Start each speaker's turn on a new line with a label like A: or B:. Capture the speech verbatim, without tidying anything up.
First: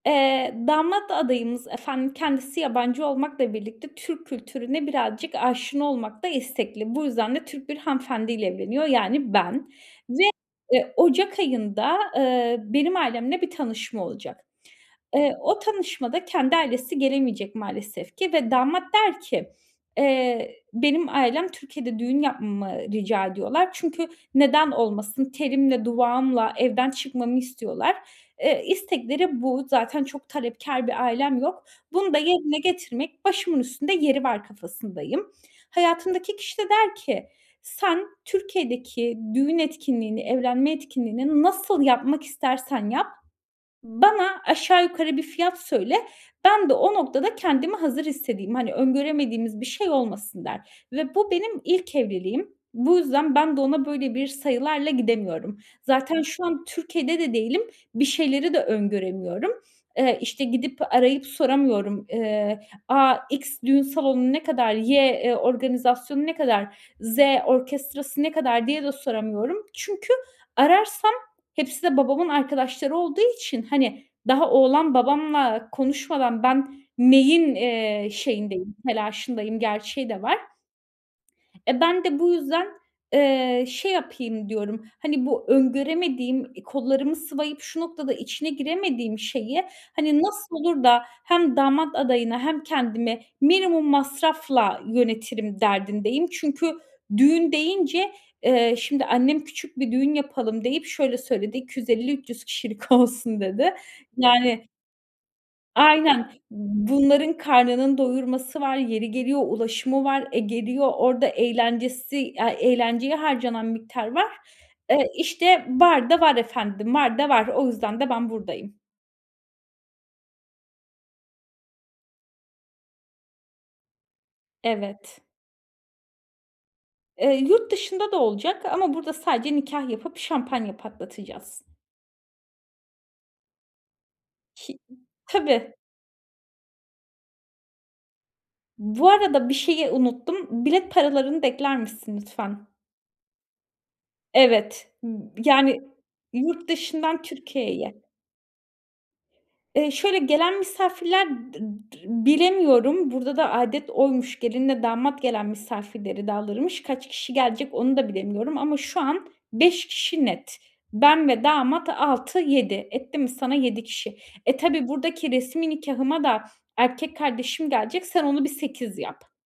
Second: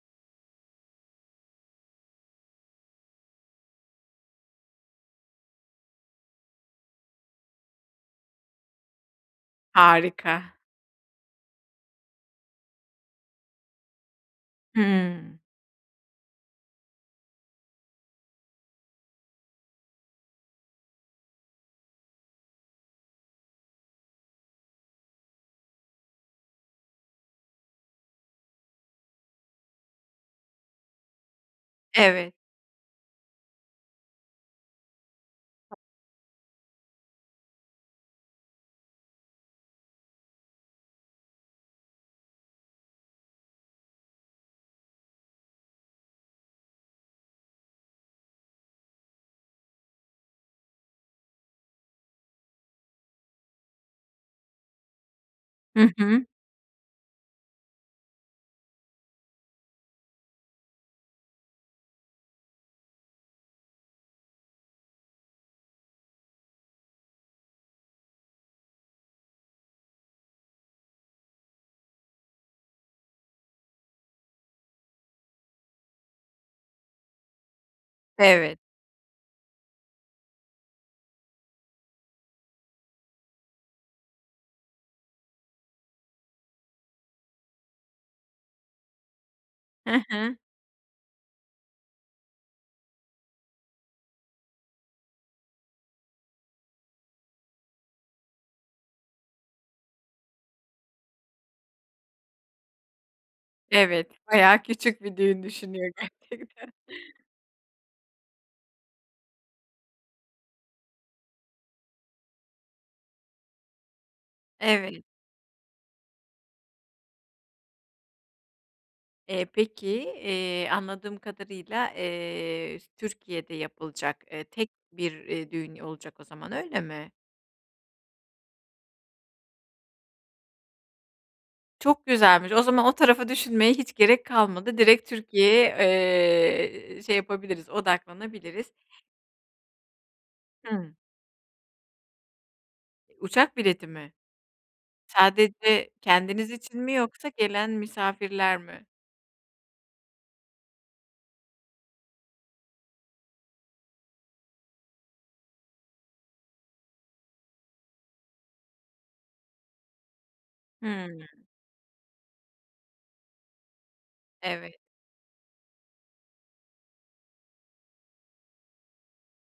A: Eee, damat adayımız efendim, kendisi yabancı olmakla birlikte Türk kültürüne birazcık aşina olmakta istekli. Bu yüzden de Türk bir hanımefendi ile evleniyor yani, ben. Ve,
B: Harika!
A: eee, ocak ayında, ııı, benim ailemle bir tanışma olacak. Eee,
B: Hımm.
A: o tanışmada kendi ailesi gelemeyecek maalesef ki ve damat der ki "Eee, benim ailem Türkiye'de düğün yapmamı ı rica ediyorlar çünkü neden olmasın, telimle duvağımla evden çıkmamı istiyorlar." Eee, istekleri bu; zaten çok talepkâr bir ailem yok. Bunu da
B: Evet.
A: yerine getirmek başımın üstünde yeri var kafasındayım. Hayatımdaki kişi de der ki "Sen Türkiye'deki düğün etkinliğini, evlenme etkinliğini nasıl yapmak istersen yap, bana aşağı yukarı bir fiyat söyle, ben de o noktada kendimi hazır hissedeyim. Hani, öngöremediğimiz bir şey olmasın." der. Ve bu benim ilk evliliğim. Bu yüzden ben de ona böyle bir sayılarla gidemiyorum.
B: Hı
A: Zaten
B: hı.
A: şu an Türkiye'de de değilim, bir şeyleri de öngöremiyorum. Eee, işte gidip, arayıp soramıyorum: "Eee, a, X düğün salonu ne kadar? Y, e organizasyonu ne kadar? Z orkestrası ne kadar?" diye de soramıyorum. Çünkü ararsam hepsi de babamın arkadaşları olduğu için, hani, daha oğlan babamla konuşmadan ben neyin, eee,
B: Evet.
A: şeyindeyim, telaşındayım gerçeği de var. E, ben de bu yüzden, eee, şey yapayım diyorum, hani, bu öngöremediğim, eee, kollarımı sıvayıp şu noktada içine giremediğim şeyi,
B: He
A: hani,
B: he.
A: nasıl olur da hem damat adayına hem kendimi minimum masrafla yönetirim derdindeyim. Çünkü düğün deyince, eee, şimdi annem küçük bir düğün yapalım deyip şöyle söyledi: "iki yüz elli üç yüz kişilik olsun" dedi.
B: Evet, bayağı
A: Yani
B: küçük bir düğün düşünüyor,
A: Aynen,
B: gerçekten.
A: bunların karnının doyurması var, yeri geliyor ulaşımı var, e, geliyor orada eğlencesi, aaa, eğlenceye harcanan miktar var.
B: Evet.
A: Eee, işte var da var efendim, var da var, o yüzden de ben buradayım.
B: Eee, peki, eee, anladığım kadarıyla, eee, s Türkiye'de yapılacak, eee, tek bir,
A: Evet.
B: eee, düğün olacak o zaman, öyle mi?
A: Eee, yurt dışında da olacak ama burada sadece nikâh yapıp şampanya patlatacağız.
B: Çok güzelmiş, o zaman o tarafı düşünmeye hiç gerek
A: Ş
B: kalmadı.
A: i
B: Direkt Türkiye'ye,
A: tabii.
B: eee, şey yapabiliriz, odaklanabiliriz.
A: Bu arada bir şeyi unuttum. Bilet
B: Hımm.
A: paralarını da ekler misin lütfen?
B: I uçak bileti mi?
A: Evet. I yani,
B: Sadece kendiniz
A: yurt
B: için mi
A: dışından
B: yoksa gelen
A: Türkiye'ye.
B: misafirler mi?
A: Eee, şöyle gelen misafirler dı dı bilemiyorum, burada da âdet oymuş, gelinle damat gelen misafirleri de alırmış. Kaç kişi gelecek onu da bilemiyorum ama şu an beş kişi net.
B: Hımm.
A: Ben ve damat altı yedi. Etti mi sana yedi kişi. E,
B: Evet.
A: tabii buradaki resmî nikâhıma da erkek kardeşim gelecek, sen onu bir sekiz yap.